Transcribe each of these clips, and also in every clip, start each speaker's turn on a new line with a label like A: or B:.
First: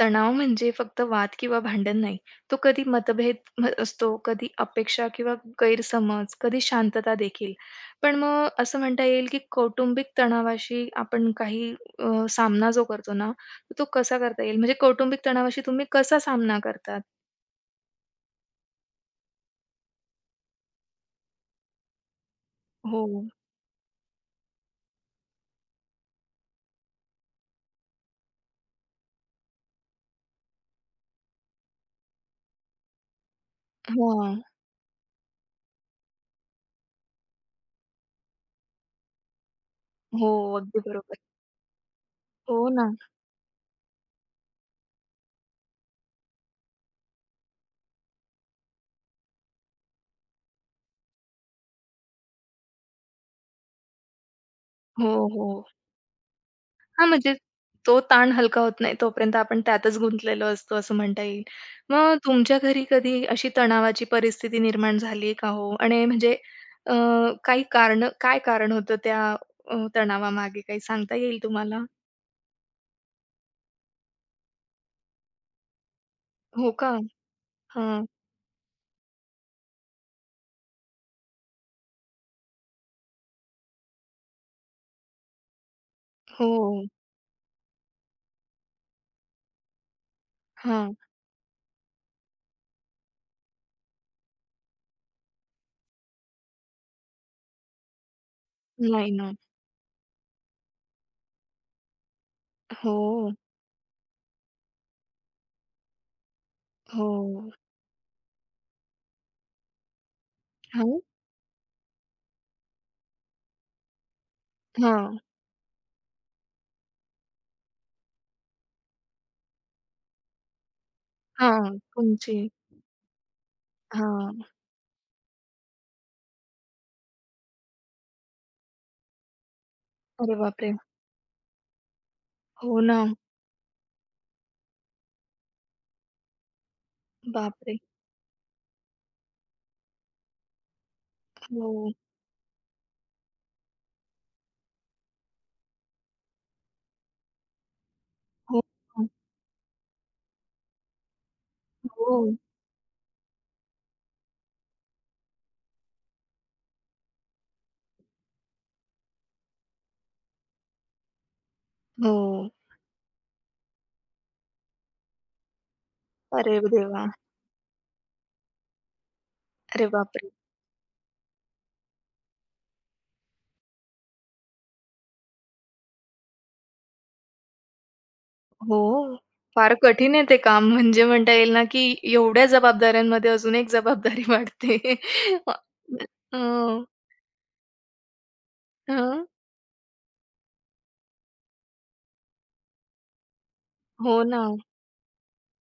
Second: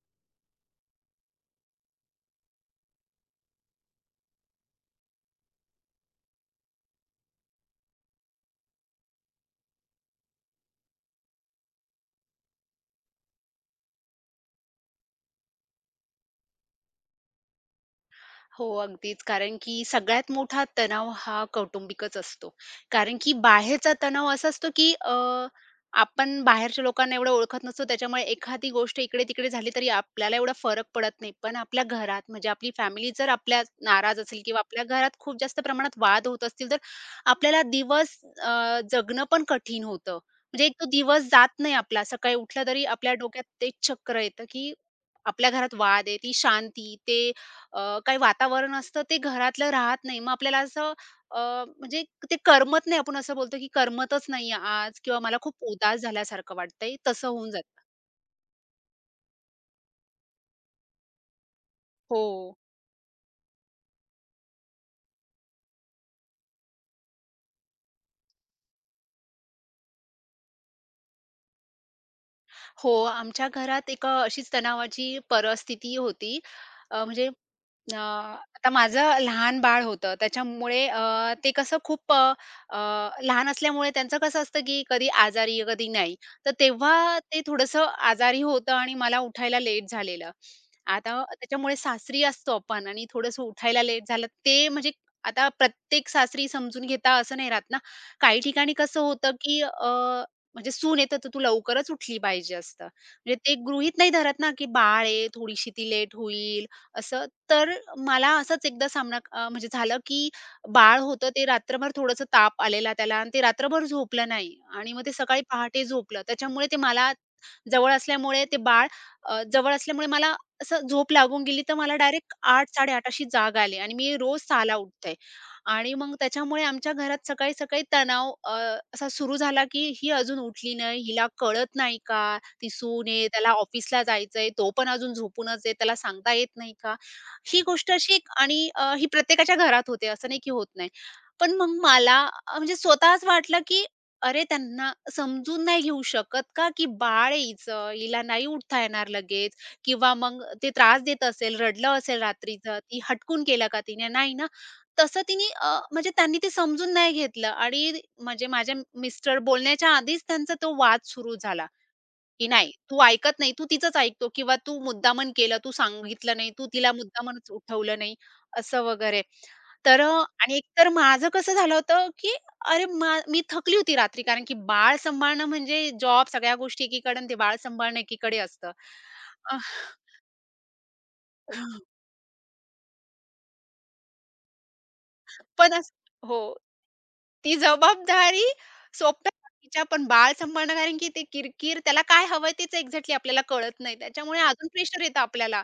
A: तणाव म्हणजे फक्त वाद किंवा भांडण नाही. तो कधी मतभेद असतो, कधी अपेक्षा किंवा गैरसमज, कधी शांतता देखील. पण मग असं म्हणता येईल, की कौटुंबिक तणावाशी आपण काही सामना जो करतो ना, तो कसा करता येईल? म्हणजे कौटुंबिक तणावाशी तुम्ही कसा सामना करतात?
B: हो, अगदीच. कारण की सगळ्यात मोठा तणाव हा कौटुंबिकच असतो.
A: हो.
B: कारण की बाहेरचा तणाव असा असतो, की आपण बाहेरच्या लोकांना एवढं ओळखत नसतो. त्याच्यामुळे एखादी गोष्ट इकडे-तिकडे झाली तरी आपल्याला एवढा फरक पडत नाही. पण आपल्या घरात म्हणजे आपली फॅमिली जर आपल्या नाराज
A: हां.
B: असेल किंवा आपल्या घरात खूप जास्त प्रमाणात वाद होत असतील, तर आपल्याला दिवस जगणं पण कठीण होतं.
A: हो,
B: म्हणजे एक
A: अगदी
B: तो
A: बरोबर.
B: दिवस जात नाही आपला. सकाळी उठला
A: हो
B: तरी
A: ना.
B: आपल्या डोक्यात एक चक्र येतं, की आपल्या घरात वाद आहे, ती शांती, ते काही वातावरण असतं ते घरातलं राहत नाही. मग आपल्याला असं अ, म्हणजे ते करमत नाही. आपण असं बोलतो की करमतच नाहीये आज
A: हो,
B: किंवा मला खूप
A: हो.
B: उदास झाल्यासारखं वाटतंय,
A: हां,
B: तसं
A: म्हणजे
B: होऊन जातं.
A: तो ताण हलका होत नाही, तोपर्यंत आपण त्यातच गुंतलेलो असतो असं म्हणता येईल. मग
B: हो,
A: तुमच्या घरी कधी अशी तणावाची परिस्थिती निर्माण झाली का हो? आणि म्हणजे अ, काही कारणं काय कारण होतं त्या अ, तणावामागे काही सांगता येईल तुम्हाला?
B: हो. आमच्या घरात एक अशीच तणावाची परिस्थिती होती.
A: हो का?
B: म्हणजे
A: हां.
B: आता माझं लहान बाळ होतं त्याच्यामुळे ते कसं खूप अ, अ, लहान असल्यामुळे त्यांचं कसं असतं, की कधी आजारी, कधी नाही. तर
A: हो.
B: तेव्हा ते थोडंसं आजारी होतं आणि मला उठायला लेट झालेलं.
A: हां.
B: आता त्याच्यामुळे सासरी असतो आपण आणि थोडंसं उठायला लेट झालं ते म्हणजे आता प्रत्येक सासरी समजून घेता असं नाही राहत ना. काही ठिकाणी कसं
A: नाही
B: होतं,
A: ना.
B: की म्हणजे सून आहे तर तू लवकरच उठली पाहिजे असतं.
A: हो,
B: म्हणजे ते गृहीत नाही धरत ना, की बाळ आहे, थोडीशी ती लेट होईल, असं
A: हो.
B: तर मला असाच एकदा सामना म्हणजे झालं, की बाळ
A: हां,
B: होतं ते रात्रभर थोडंसं ताप आलेला त्याला आणि ते रात्रभर झोपलं नाही आणि मग
A: हां,
B: ते सकाळी पहाटे झोपलं. त्याच्यामुळे ते मला जवळ असल्यामुळे ते बाळ जवळ असल्यामुळे मला असं झोप लागून गेली,
A: हां.
B: तर मला डायरेक्ट
A: तुमची.
B: 8:00-8:30 अशी जाग आली आणि मी
A: हां.
B: रोज 6:00 ला उठते आणि मग त्याच्यामुळे आमच्या घरात सकाळी-सकाळी तणाव असा सुरू झाला, की ही
A: अरे
B: अजून
A: बापरे!
B: उठली नाही, हिला कळत नाही का? ती
A: हो ना.
B: सून आहे, त्याला ऑफिसला जायचंय, तो पण अजून झोपूनच आहे, त्याला सांगता येत नाही का? ही
A: बापरे!
B: गोष्ट अशी एक आणि ही प्रत्येकाच्या घरात होते, असं नाही की होत नाही. पण मग
A: हो,
B: मला म्हणजे स्वतःच वाटलं की अरे त्यांना समजून नाही घेऊ शकत का, की बाळ आहे हिचं, हिला नाही
A: हो,
B: उठता
A: हो,
B: येणार लगेच किंवा मग ते त्रास देत असेल, रडलं
A: हो,
B: असेल रात्रीचं, ती हटकून केलं का तिने? नाही ना. तसं तिने म्हणजे त्यांनी ते समजून नाही घेतलं आणि म्हणजे माझे मिस्टर बोलण्याच्या आधीच त्यांचा तो वाद सुरू झाला. की
A: हो.
B: नाही, तू ऐकत नाही, तू तिचंच ऐकतो किंवा तू मुद्दामन केलं, तू सांगितलं नाही,
A: अरे
B: तू तिला
A: देवा!
B: मुद्दामनच उठवलं नाही, असं वगैरे.
A: अरे
B: तर
A: बापरे!
B: आणि एकतर माझं कसं झालं होतं, की अरे मा मी थकली होती रात्री कारण की बाळ सांभाळणं म्हणजे जॉब सगळ्या गोष्टी एकीकडे आणि ते बाळ सांभाळणं एकीकडे असतं.
A: हो.
B: अ,
A: फार कठीण आहे ते काम म्हणजे म्हणता येईल ना, की एवढ्या जबाबदाऱ्यांमध्ये अजून एक जबाबदारी वाढते. अ,
B: पण अस हो.
A: हं,
B: ती जबाबदारी
A: हं.
B: सोपवायच्या पण बाळ सांभाळणं कारण की ते किरकिर, त्याला काय हवंय तेच एक्झॅक्टली आपल्याला कळत नाही.
A: हो
B: त्याच्यामुळे
A: ना.
B: अजून प्रेशर येतं आपल्याला.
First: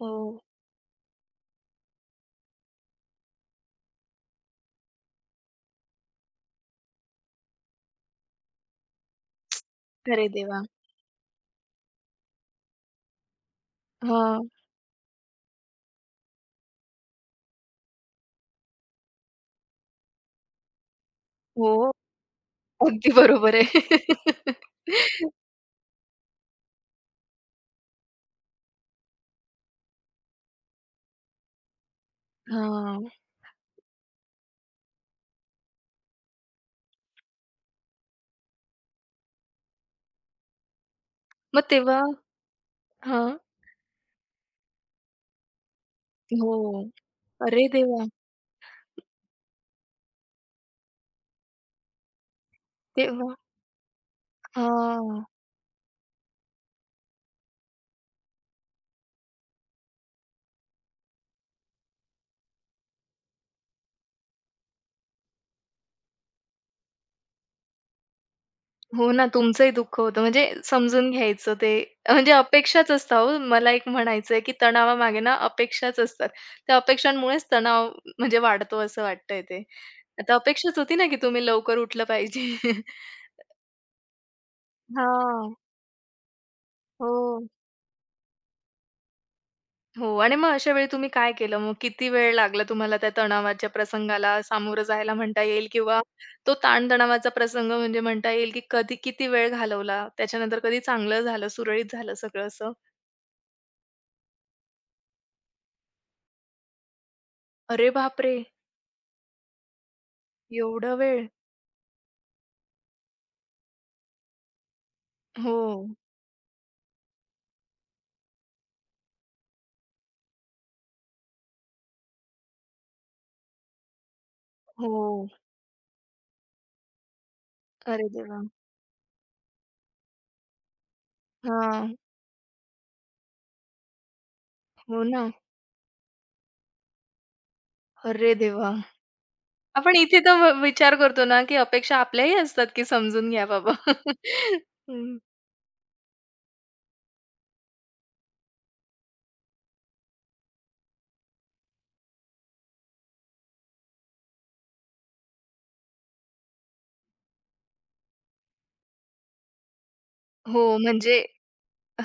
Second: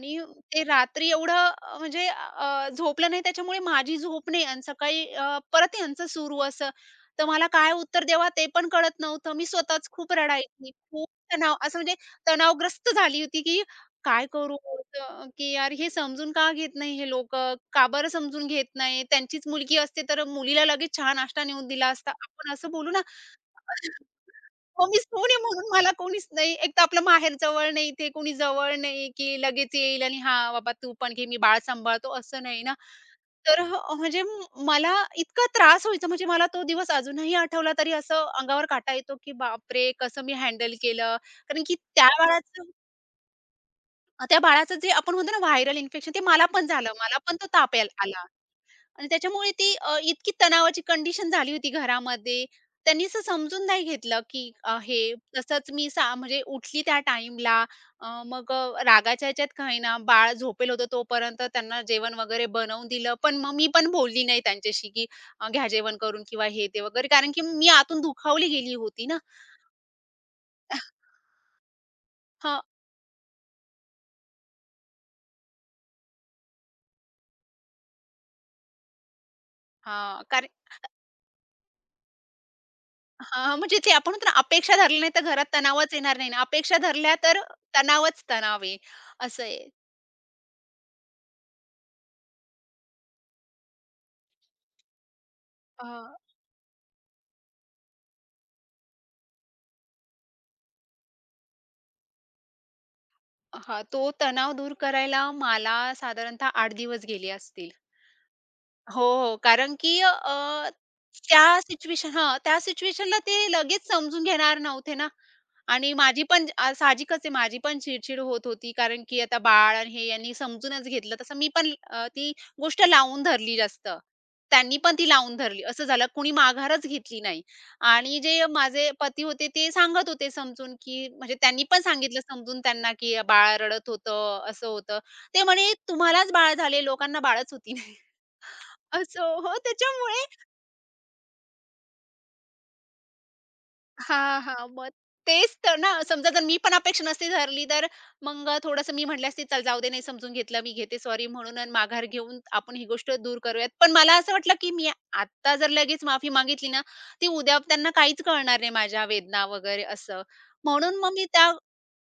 A: हो.
B: ते रात्री एवढं झोपलं नाही त्याच्यामुळे माझी झोप नाही आणि सकाळी परत यांचं सुरू असं. तर मला काय उत्तर द्यावा ते पण कळत नव्हतं. मी स्वतःच खूप
A: अरे देवा!
B: रडायची. खूप तणाव असं म्हणजे तणावग्रस्त झाली होती, की काय
A: हां.
B: करू? की यार हे समजून का घेत नाही हे लोकं? का बरं समजून घेत नाही? त्यांचीच मुलगी असते तर मुलीला लगेच चहा नाश्ता नेऊन दिला
A: हो.
B: असता. आपण असं बोलू
A: अगदी बरोबर आहे.
B: हो, मी सून आहे म्हणून मला कोणीच नाही. एक तर आपलं माहेर जवळ नाही, इथे कोणी जवळ नाही, की लगेच येईल आणि "हां, बाबा तू पण घे, मी बाळ सांभाळतो" असं नाही ना.
A: हां.
B: तर म्हणजे मला इतका त्रास व्हायचा म्हणजे मला तो दिवस अजूनही आठवला तरी असं अंगावर काटा येतो, की बापरे! कसं मी हँडल केलं. कारण
A: मग
B: की
A: तेव्हा
B: त्या बाळाचं
A: हां.
B: त्या बाळाचं जे आपण म्हणतो ना व्हायरल इन्फेक्शन ते मला
A: हो.
B: पण झालं. मला पण तो
A: अरे
B: ताप यायला
A: देवा!
B: आला. आणि त्याच्यामुळे ती इतकी तणावाची कंडिशन झाली होती घरामध्ये. त्यांनी असं
A: तेव्हा
B: समजून नाही घेतलं, की हे
A: हां.
B: तसंच मी म्हणजे उठली त्या टाईमला. रागाच्या ह्याच्यात काही ना, बाळ झोपेल होतं तोपर्यंत त्यांना जेवण वगैरे बनवून दिलं. पण मग मी पण बोलली नाही त्यांच्याशी, की घ्या जेवण करून किंवा हे ते वगैरे. कारण की मी आतून दुखावली गेली होती
A: हो
B: ना.
A: ना, तुमचंही दुःख होतं म्हणजे समजून घ्यायचं ते म्हणजे
B: हं,
A: अपेक्षाच असतात हो. मला एक म्हणायचंय, की तणावामागे ना अपेक्षाच असतात. त्या अपेक्षांमुळेच तणाव म्हणजे वाढतो असं वाटतंय ते.
B: हां,
A: आता
B: कारण
A: अपेक्षाच होती ना, की तुम्ही लवकर उठलं पाहिजे.
B: हां, म्हणजे ते आपण म्हणतो अपेक्षा धरल्या नाही तर घरात
A: हां.
B: तणावच येणार नाही ना. अपेक्षा धरल्या तर
A: हो,
B: तणावच तणाव आहे, असं आहे.
A: हो आणि मग अशा वेळी तुम्ही काय केलं मग? किती वेळ लागला तुम्हाला त्या तणावाच्या प्रसंगाला सामोरं जायला म्हणता येईल किंवा तो ताणतणावाचा प्रसंग म्हणजे म्हणता येईल, की कधी किती वेळ घालवला? त्याच्यानंतर कधी चांगलं झालं, सुरळीत झालं सगळं असं?
B: हां, तो तणाव दूर करायला मला साधारणतः 8 दिवस गेले असतील.
A: अरे बापरे!
B: हो, हो. कारण की
A: एवढा वेळ?
B: त्या सिच्युएशन हां, त्या सिच्युएशनला ते लगेच समजून घेणार नव्हते ना.
A: हो,
B: आणि माझी पण साहजिकच आहे माझी पण चिड होत होती, कारण की आता बाळ आणि हे यांनी समजूनच घेतलं. तसं मी पण ती गोष्ट लावून धरली जास्त. त्यांनी पण ती
A: हो.
B: लावून धरली. असं झालं कुणी माघारच घेतली नाही.
A: अरे
B: आणि
A: देवा!
B: जे माझे पती होते ते सांगत होते समजून, की म्हणजे त्यांनी पण
A: हां,
B: सांगितलं समजून त्यांना, की "बाळ रडत होतं, असं होतं."
A: हो ना.
B: ते म्हणे, "तुम्हालाच बाळ झाले, लोकांना बाळच होती." नाही.
A: अरे देवा!
B: असं हो,
A: आपण इथे
B: त्याच्यामुळे
A: तर व विचार करतो ना, की अपेक्षा आपल्याही असतात, की समजून घ्या बाबा.
B: हां, हां. मग
A: हं.
B: तेच तर ना, समजा जर मी पण अपेक्षा नसती धरली, तर मग थोडंसं मी म्हटलं असते, "चल जाऊ दे, नाही समजून घेतलं, मी घेते सॉरी म्हणून आणि माघार घेऊन आपण ही गोष्ट दूर करूयात." पण मला असं वाटलं, की मी आता जर लगेच माफी मागितली ना, ती उद्या त्यांना काहीच कळणार नाही माझ्या वेदना वगैरे असं.
A: हो,
B: म्हणून मग
A: म्हणजे
B: मी त्या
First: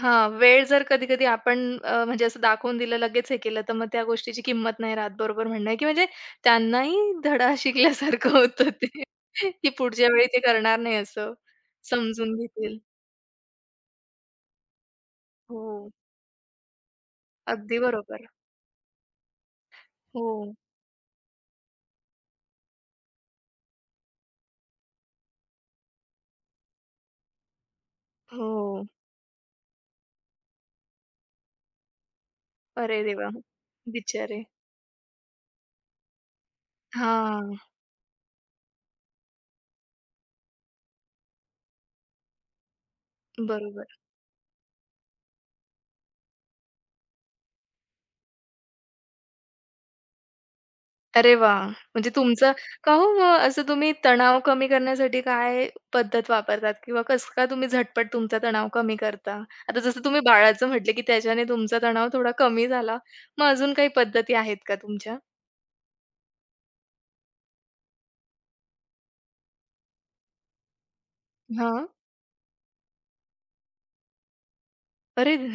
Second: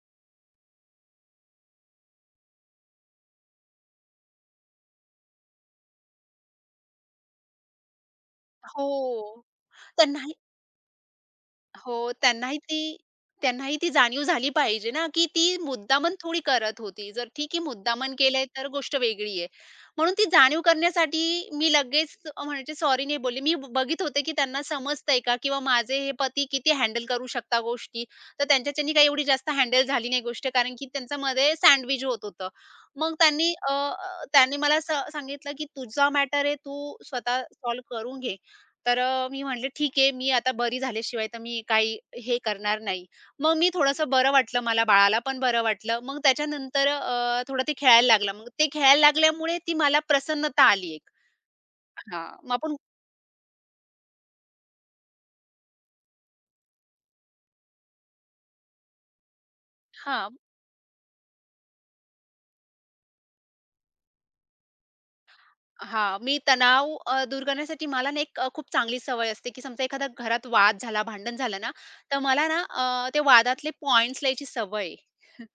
A: हां, वेळ जर कधी-कधी आपण म्हणजे असं दाखवून दिलं, लगेच हे केलं, तर मग त्या गोष्टीची किंमत नाही राहत. बरोबर म्हणणं आहे, की म्हणजे त्यांनाही धडा शिकल्यासारखं होतं
B: हो.
A: ते, की पुढच्या
B: त्यांना
A: वेळी ते करणार नाही असं.
B: हो,
A: समजून
B: त्यांनाही
A: घेतील.
B: ती त्यांनाही ती जाणीव झाली पाहिजे ना, की ती
A: हो,
B: मुद्दामन थोडी करत होती. जर ठीक आहे
A: अगदी
B: मुद्दामन
A: बरोबर.
B: केलंय तर गोष्ट वेगळी आहे. म्हणून ती
A: हो,
B: जाणीव करण्यासाठी मी लगेच म्हणजे सॉरी नाही बोलले. मी बघत होते, की त्यांना समजतंय का किंवा माझे हे पती किती हँडल करू शकता गोष्टी. तर
A: हो.
B: त्यांच्याच्यानी काही एवढी जास्त हँडल झाली नाही गोष्ट कारण की त्यांच्यामध्ये सँडविच होत होतं.
A: अरे
B: मग
A: देवा!
B: त्यांनी अ, अ,
A: बिचारे.
B: त्यांनी मला सांगितलं, की "तुझा मॅटर आहे, तू स्वतः
A: हां,
B: सॉल्व्ह करून घे." तर मी म्हटले, "ठीक आहे, मी आता बरी झाल्याशिवाय तर मी काही हे करणार नाही." मग मी
A: बरोबर.
B: थोडंसं बरं वाटलं मला, बाळाला पण बरं वाटलं. मग त्याच्यानंतर थोडं ते खेळायला लागलं. मग ते खेळायला लागल्यामुळे ती मला प्रसन्नता आली एक.
A: अरे वाह! म्हणजे
B: हां, मग
A: तुमचं
B: आपण
A: का हो मग असं तुम्ही तणाव कमी करण्यासाठी काय पद्धत वापरतात किंवा कसं काय तुम्ही झटपट तुमचा तणाव कमी करता? आता जसं तुम्ही
B: हां,
A: बाळाचं म्हटलं, की त्याच्याने तुमचा तणाव थोडा कमी झाला. मग अजून काही पद्धती आहेत का तुमच्या?
B: हां. मी तणाव दूर करण्यासाठी मला ना एक खूप चांगली सवय असते, की समजा एखादा घरात वाद झाला, भांडण झालं ना,
A: हां.
B: तर मला ना ते वादातले पॉइंट्स लिहायची सवय
A: अरे!
B: आहे.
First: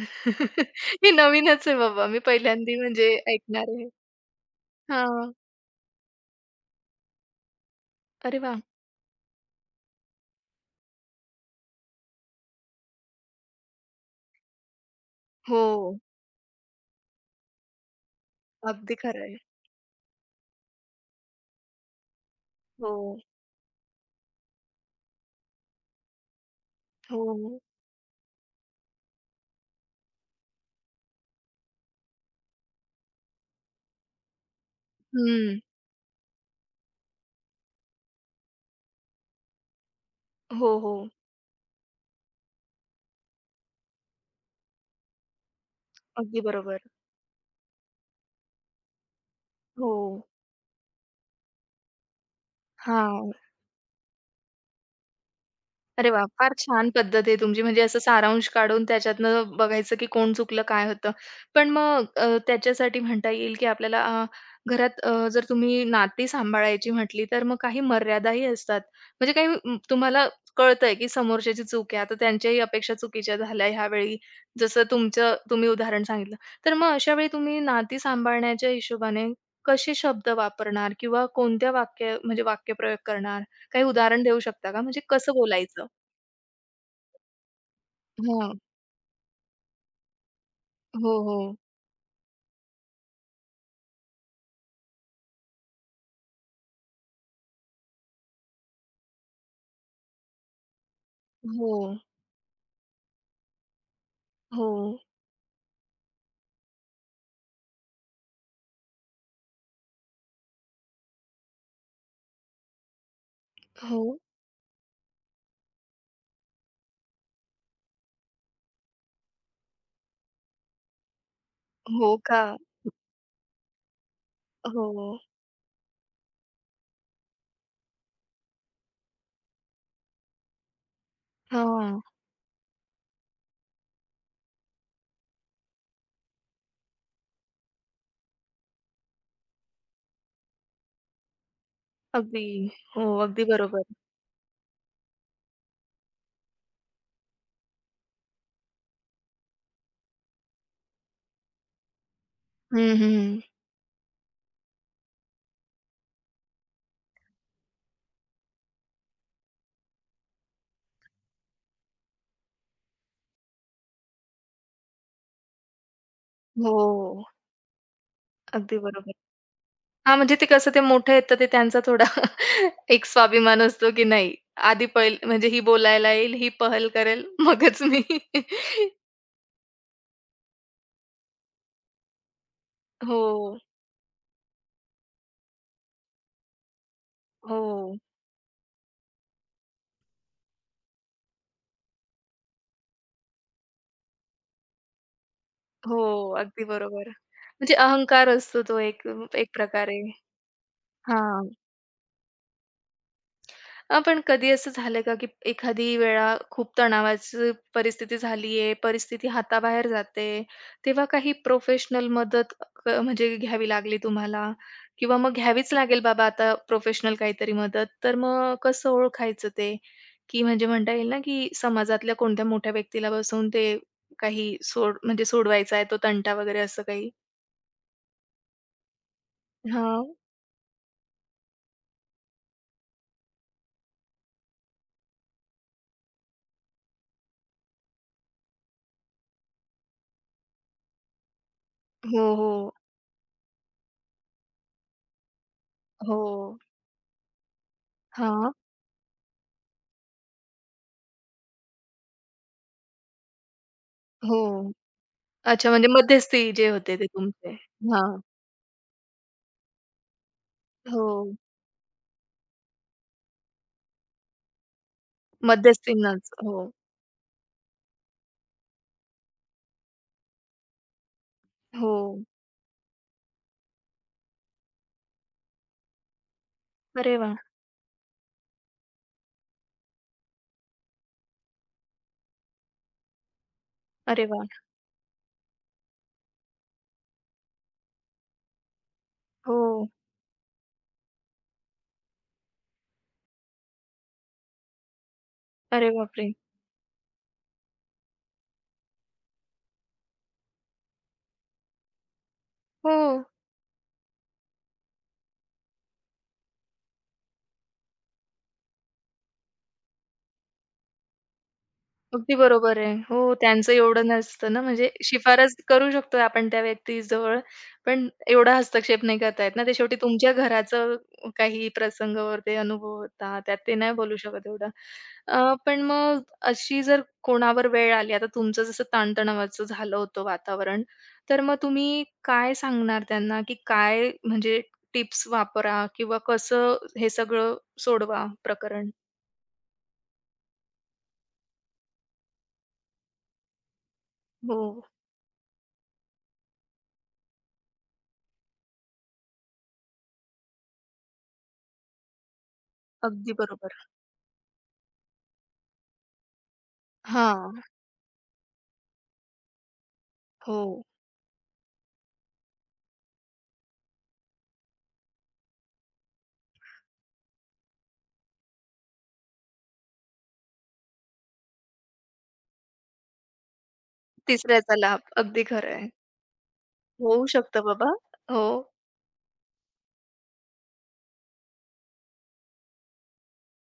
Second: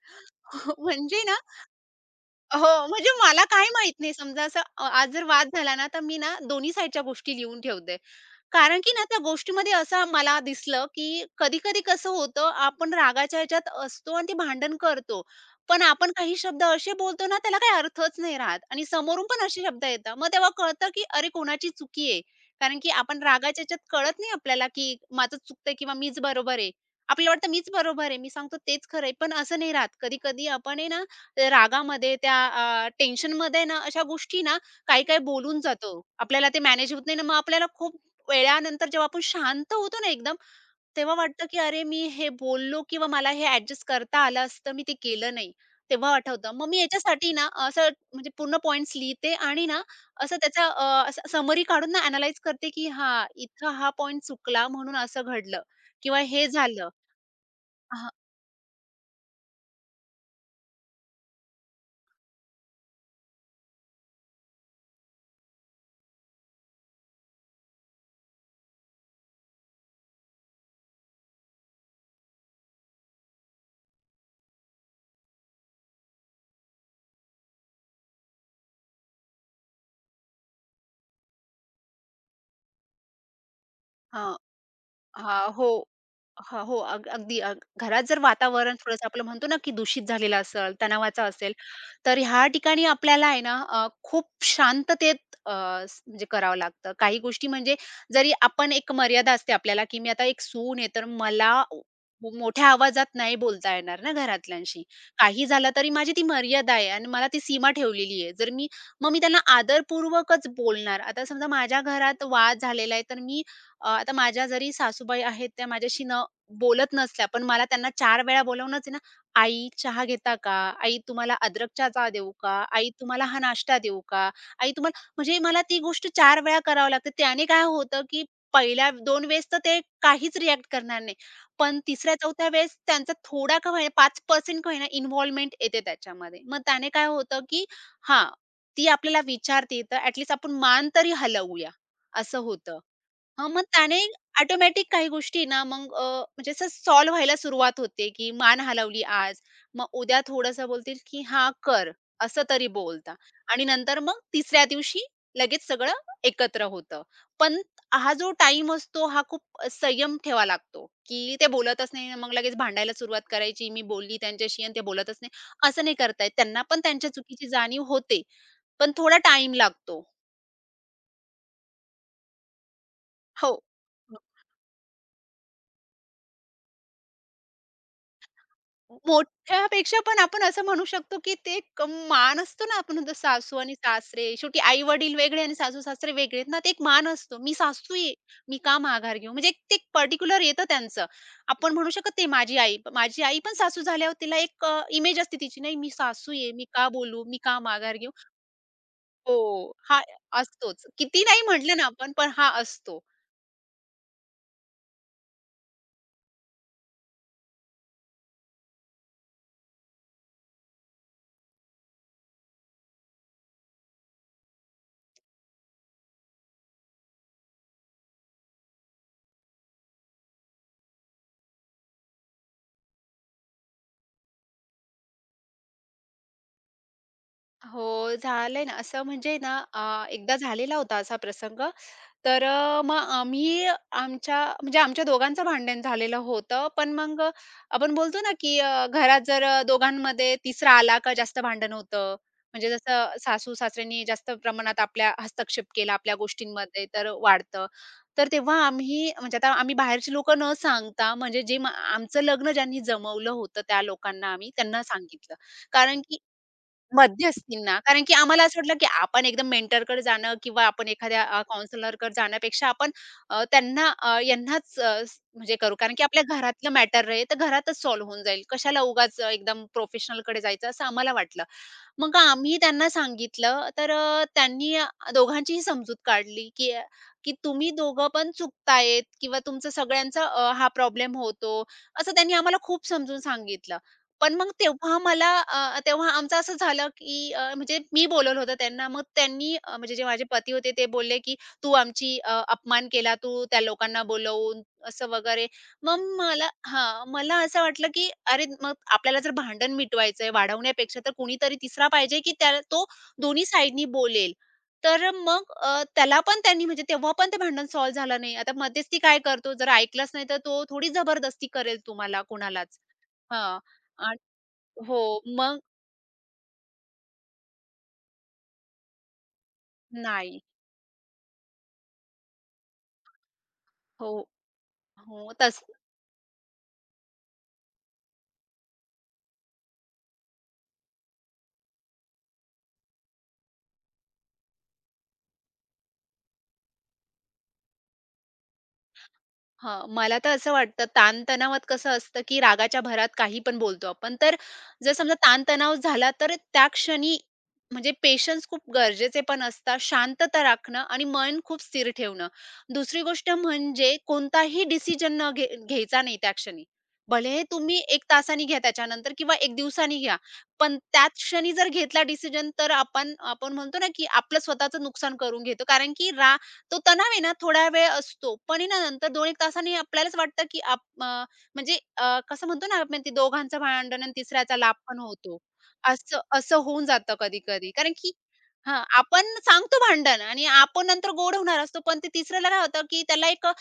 A: हे
B: म्हणजे ना
A: नवीनच आहे बाबा. मी पहिल्यांदा
B: हो, म्हणजे
A: म्हणजे
B: मला काही
A: ऐकणार आहे.
B: माहीत नाही. समजा असं आज जर
A: हां.
B: वाद झाला ना, तर मी ना दोन्ही साइडच्या गोष्टी लिहून ठेवते.
A: अरे वाह!
B: कारण की ना त्या गोष्टीमध्ये असं मला दिसलं, की कधी-कधी कसं होतं आपण रागाच्या ह्याच्यात असतो आणि ते भांडण करतो. पण
A: हो.
B: आपण काही शब्द असे बोलतो ना त्याला काही अर्थच नाही राहत आणि
A: अगदी खरं
B: समोरून
A: आहे.
B: पण असे शब्द येतात. मग तेव्हा कळतं, की अरे कोणाची चुकी आहे. कारण की
A: हो,
B: आपण रागाच्या ह्याच्यात कळत नाही आपल्याला, की माझं चुकतंय किंवा मीच बरोबर आहे. आपल्याला वाटतं
A: हो.
B: मीच बरोबर आहे. मी सांगतो तेच खरं पण असं नाही राहत. कधी-कधी आपण आहे ना रागामध्ये त्या टेन्शनमध्ये ना अशा गोष्टी ना काही-काही बोलून
A: हं.
B: जातो. आपल्याला ते मॅनेज होत नाही ना मग आपल्याला खूप वेळानंतर जेव्हा आपण शांत होतो ना एकदम,
A: हो, हो.
B: तेव्हा वाटतं की "अरे, मी हे बोललो किंवा मला हे ॲडजस्ट करता आलं असतं, मी ते केलं नाही." तेव्हा
A: अगदी
B: आठवतं. मग मी
A: बरोबर.
B: याच्यासाठी ना असं म्हणजे पूर्ण पॉइंट्स लिहिते आणि ना
A: हो.
B: असं त्याचा समरी काढून ना ॲनलाईज करते की हां,
A: हां.
B: इथं हा पॉइंट चुकला म्हणून असं घडलं
A: अरे
B: किंवा
A: वाह!
B: हे
A: फार
B: झालं.
A: छान पद्धत आहे तुमची. म्हणजे असं
B: हां,
A: सारांश काढून त्याच्यातनं बघायचं, की कोण चुकलं, काय होतं. पण मग त्याच्यासाठी म्हणता येईल, की आपल्याला घरात जर तुम्ही नाती सांभाळायची म्हटली, तर मग काही मर्यादाही असतात. म्हणजे काही तुम्हाला कळतंय, की समोरच्याची चूक आहे. आता त्यांच्याही अपेक्षा चुकीच्या झाल्या ह्यावेळी, जसं तुमचं तुम्ही उदाहरण सांगितलं. तर मग अशा वेळी तुम्ही नाती सांभाळण्याच्या हिशोबाने कसे शब्द वापरणार किंवा कोणत्या वाक्य म्हणजे वाक्यप्रयोग करणार? काही उदाहरण
B: हां.
A: देऊ शकता का? म्हणजे कसं
B: हां, हो.
A: बोलायचं?
B: हां, हो. अगदी घरात जर
A: हां.
B: वातावरण थोडंसं आपलं म्हणतो ना, की दूषित झालेलं असेल,
A: हो,
B: तणावाचं असेल,
A: हो.
B: तर ह्या ठिकाणी आपल्याला आहे ना, खूप शांततेत अ, स म्हणजे करावं लागतं. काही गोष्टी म्हणजे जरी आपण एक मर्यादा असते आपल्याला, की मी आता एक सून आहे, तर मला
A: हो,
B: मोठ्या आवाजात नाही बोलता येणार ना
A: हो,
B: घरातल्यांशी. काही झालं तरी माझी ती मर्यादा आहे आणि मला ती सीमा ठेवलेली आहे. जर मी मग मी त्यांना आदरपूर्वकच बोलणार. आता समजा माझ्या घरात वाद झालेला आहे, तर मी आता
A: हो,
B: माझ्या जरी सासूबाई आहेत त्या माझ्याशी बोलत नसल्या, पण मला त्यांना 4 वेळा बोलावूनच आहे ना, "आई चहा घेता का? आई तुम्हाला अद्रकचा चहा
A: हो
B: देऊ
A: का?
B: का? आई तुम्हाला हा नाश्ता देऊ का? आई तुम्हाला"
A: हो.
B: म्हणजे मला ती गोष्ट 4 वेळा करावं लागते. त्याने काय होतं, की पहिल्या 2 वेळेस तर ते काहीच रिएक्ट करणार नाही. पण
A: हां.
B: 3ऱ्या-4थ्या वेळेस त्यांचा थोडा का होईना 5% का होईना इन्व्हॉल्वमेंट येते त्याच्यामध्ये. मग त्याने काय होतं, की हां, ती आपल्याला विचारते, तर ॲट आपण मान तरी हलवूया, असं
A: अगदी.
B: होतं.
A: हो, अगदी
B: हां, मग
A: बरोबर.
B: त्याने ऑटोमॅटिक काही गोष्टी ना मग म्हणजे असं सॉल्व्ह व्हायला सुरुवात होते, की मान हलवली आज, मग उद्या थोडंसं बोलतील, की "हां, कर." असं तरी
A: हं,
B: बोलता
A: हं.
B: आणि नंतर मग तिसऱ्या दिवशी लगेच सगळं एकत्र होतं. पण हा जो टाईम असतो हा खूप संयम ठेवावा लागतो, की ते बोलतच नाही मग लगेच भांडायला सुरुवात करायची. मी बोलली त्यांच्याशी आणि ते बोलतच नाही, असं नाही करता त्यांना पण त्यांच्या
A: हो,
B: चुकीची जाणीव होते,
A: अगदी
B: पण
A: बरोबर.
B: थोडा टाईम लागतो.
A: हां, म्हणजे ते कसं ते मोठे आहेत, तर ते त्यांचा थोडा एक
B: हो.
A: स्वाभिमान असतो, की नाही आधी पहिल म्हणजे ही बोलायला येईल, ही पहल करेल, मगच मी
B: मोठ्यापेक्षा पण आपण असं म्हणू शकतो, की ते एक मान असतो ना, आपण म्हणतो सासू
A: हो,
B: आणि सासरे. शेवटी आई-वडील वेगळे आणि सासू-सासरे वेगळे आहेत ना, ते एक मान असतो. मी सासू
A: हो,
B: आहे, मी का माघार घेऊ? म्हणजे ते एक ते पर्टिक्युलर येतं त्यांचं. आपण म्हणू शकत नाही माझी आई. माझी आई पण सासू झाल्यावर तिला एक इमेज असते तिची, नाही मी
A: हो,
B: सासू आहे,
A: अगदी
B: मी का
A: बरोबर.
B: बोलू? मी का
A: म्हणजे
B: माघार घेऊ?
A: अहंकार असतो तो एक
B: हो,
A: एक
B: हा
A: प्रकारे.
B: असतोच. किती नाही
A: हां.
B: म्हटलं ना आपण, पण हा असतो.
A: हां, पण कधी असं झालं का, की एखादी वेळा खूप तणावाची परिस्थिती झालीये, परिस्थिती हाताबाहेर जाते, तेव्हा काही प्रोफेशनल मदत क म्हणजे घ्यावी लागली तुम्हाला? किंवा मग घ्यावीच लागेल बाबा आता प्रोफेशनल काहीतरी मदत, तर मग कसं ओळखायचं ते? की म्हणजे म्हणता येईल ना, की समाजातल्या कोणत्या मोठ्या व्यक्तीला बसवून ते काही सोड म्हणजे सोडवायचा आहे तो तंटा वगैरे असं काही?
B: हो, झालंय ना. असं म्हणजे ना
A: हां.
B: एकदा झालेला होता असा प्रसंग. तर मग आम्ही आमच्या म्हणजे आमच्या दोघांचं भांडण झालेलं होतं. पण मग आपण बोलतो ना, की घरात जर दोघांमध्ये तिसरा आला का जास्त भांडण होतं.
A: हो, हो.
B: म्हणजे जसं सासू-सासऱ्यांनी जास्त प्रमाणात आपल्या हस्तक्षेप केला आपल्या
A: हो.
B: गोष्टींमध्ये तर वाढतं. तर
A: हां.
B: तेव्हा आम्ही म्हणजे आता आम्ही बाहेरची लोकं न सांगता म्हणजे जे आमचं लग्न ज्यांनी जमवलं होतं त्या लोकांना आम्ही
A: हो.
B: त्यांना सांगितलं.
A: अच्छा, म्हणजे
B: कारण की
A: मध्यस्थी जे होते ते तुमचे.
B: मध्यस्थींना. कारण की
A: हां.
B: आम्हाला असं वाटलं की आपण एकदम मेंटरकडे जाणं किंवा आपण
A: हो.
B: एखाद्या जाण्यापेक्षा आपण त्यांना यांनाच म्हणजे करू. कारण की आपल्या
A: मध्यस्थींनाच.
B: घरातलं
A: हो.
B: मॅटर आहे, तर घरातच सॉल्व्ह होऊन जाईल. कशाला उगाच एकदम प्रोफेशनलकडे जायचं असं आम्हाला वाटलं.
A: हो.
B: मग आम्ही त्यांना सांगितलं, तर त्यांनी दोघांचीही समजूत काढली की
A: अरे
B: की
A: वाह!
B: तुम्ही दोघं पण चुकतायत किंवा तुमचा सगळ्यांचा हा प्रॉब्लेम होतो. असं त्यांनी आम्हाला खूप समजून सांगितलं.
A: अरे
B: पण
A: वाह!
B: मग तेव्हा मला तेव्हा आमचं असं झालं, की म्हणजे मी बोलवलं होतं त्यांना. मग त्यांनी
A: हो.
B: म्हणजे जे माझे पती होते ते बोलले, की "तू आमची अपमान केला तू त्या लोकांना बोलवून," असं वगैरे.
A: अरे
B: मग
A: बापरे!
B: मला हां, मला असं वाटलं, की अरे मग आपल्याला जर भांडण मिटवायचंय, वाढवण्यापेक्षा तर कोणीतरी तिसरा पाहिजे, की त्या तो
A: हो.
B: दोन्ही साइडनी बोलेल. तर मग त्याला पण त्यांनी म्हणजे तेव्हा पण ते भांडण सॉल्व्ह झालं नाही. आता मध्यस्थी काय करतो, जर ऐकलंच नाही तर तो थोडी जबरदस्ती करेल तुम्हाला
A: अगदी
B: कोणालाच.
A: बरोबर आहे. हो,
B: हां.
A: त्यांचं एवढं नसतं ना, म्हणजे
B: हो,
A: शिफारस
B: मग
A: करू शकतो आपण त्या व्यक्तीजवळ, पण एवढा हस्तक्षेप नाही करता येत ना. ते शेवटी तुमच्या
B: नाही.
A: घराचं काही प्रसंगावर ते अनुभव होता, त्यात ते नाही
B: हो,
A: बोलू शकत एवढं.
B: हो. तस
A: पण मग अशी जर कोणावर वेळ आली, आता तुमचं जसं ताणतणावाचं झालं होतं वातावरण, तर मग तुम्ही काय सांगणार त्यांना, की काय म्हणजे टिप्स वापरा किंवा कसं हे सगळं सोडवा प्रकरण?
B: हां, मला तर असं वाटतं ताणतणावात कसं असतं, की रागाच्या भरात काही पण बोलतो आपण. तर
A: हो,
B: जर समजा ताणतणाव झाला तर त्या क्षणी म्हणजे पेशन्स खूप गरजेचे पण असतात, शांतता राखणं आणि मन खूप स्थिर ठेवणं. दुसरी गोष्ट
A: अगदी बरोबर.
B: म्हणजे कोणताही डिसिजन न घे घ्यायचा नाही त्या क्षणी. भलेही
A: हां,
B: तुम्ही 1 तासाने घ्या त्याच्यानंतर किंवा 1 दिवसाने घ्या,
A: हो.
B: पण त्याच क्षणी जर घेतला डिसिजन तर आपण आपण म्हणतो ना, की आपलं स्वतःचं नुकसान करून घेतो. कारण की तो तणाव आहे ना थोडा वेळ असतो, पण आहे ना नंतर 2 एक तासांनी आपल्यालाच वाटतं, की आप अ, म्हणजे अ, कसं म्हणतो ना आपण ते दोघांचं भांडण आणि तिसऱ्याचा लाभ
A: तिसऱ्याचा
B: पण
A: लाभ.
B: होतो.
A: अगदी खरं आहे.
B: असं असं होऊन जातं
A: होऊ शकतं
B: कधी-कधी. कारण
A: बाबा.
B: की
A: हो,
B: हां, आपण सांगतो भांडण आणि आपण नंतर गोड होणार असतो, पण ते तिसऱ्याला काय होतं, की त्याला एक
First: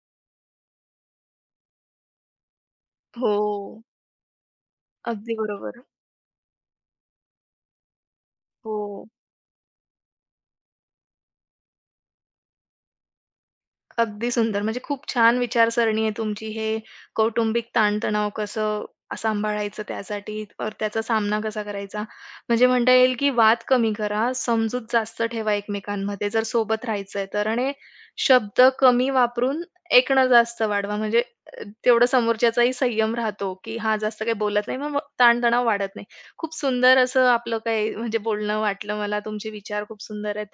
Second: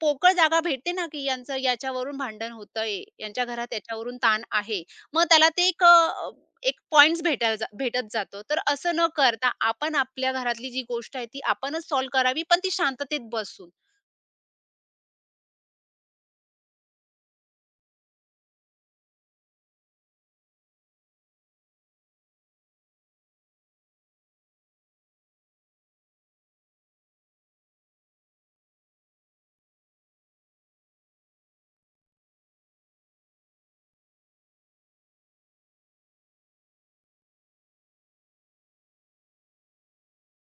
B: पोकळ जागा भेटते ना, की यांचं याच्यावरून भांडण होतंय,
A: हो.
B: यांच्या घरात याच्यावरून ताण आहे. मग
A: अगदी
B: त्याला ते
A: बरोबर.
B: एक एक पॉइंट्स भेटत जातो. तर असं न
A: हो.
B: करता आपण आपल्या घरातली जी गोष्ट आहे ती आपणच सॉल्व्ह करावी, पण ती शांततेत बसून.
A: अगदी सुंदर. म्हणजे खूप छान विचारसरणी आहे तुमची. हे कौटुंबिक ताणतणाव कसं सांभाळायचं त्यासाठी और त्याचा सामना कसा करायचा. म्हणजे म्हणता येईल, की वाद कमी करा, समजूत जास्त ठेवा एकमेकांमध्ये जर सोबत राहायचंय तर आणि शब्द कमी वापरून ऐकणं जास्त वाढवा. म्हणजे तेवढं समोरच्याचाही संयम राहतो, की हा जास्त काही बोलत नाही, मग ताणतणाव वाढत नाही. खूप सुंदर असं आपलं काही म्हणजे बोलणं वाटलं मला. तुमचे विचार खूप सुंदर आहेत.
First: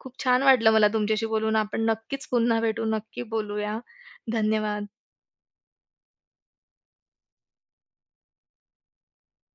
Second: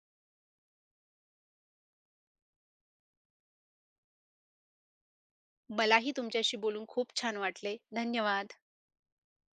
A: खूप छान वाटलं मला तुमच्याशी बोलून. आपण नक्कीच पुन्हा भेटू, नक्की बोलूया. धन्यवाद.
B: मलाही तुमच्याशी बोलून खूप छान वाटले. धन्यवाद.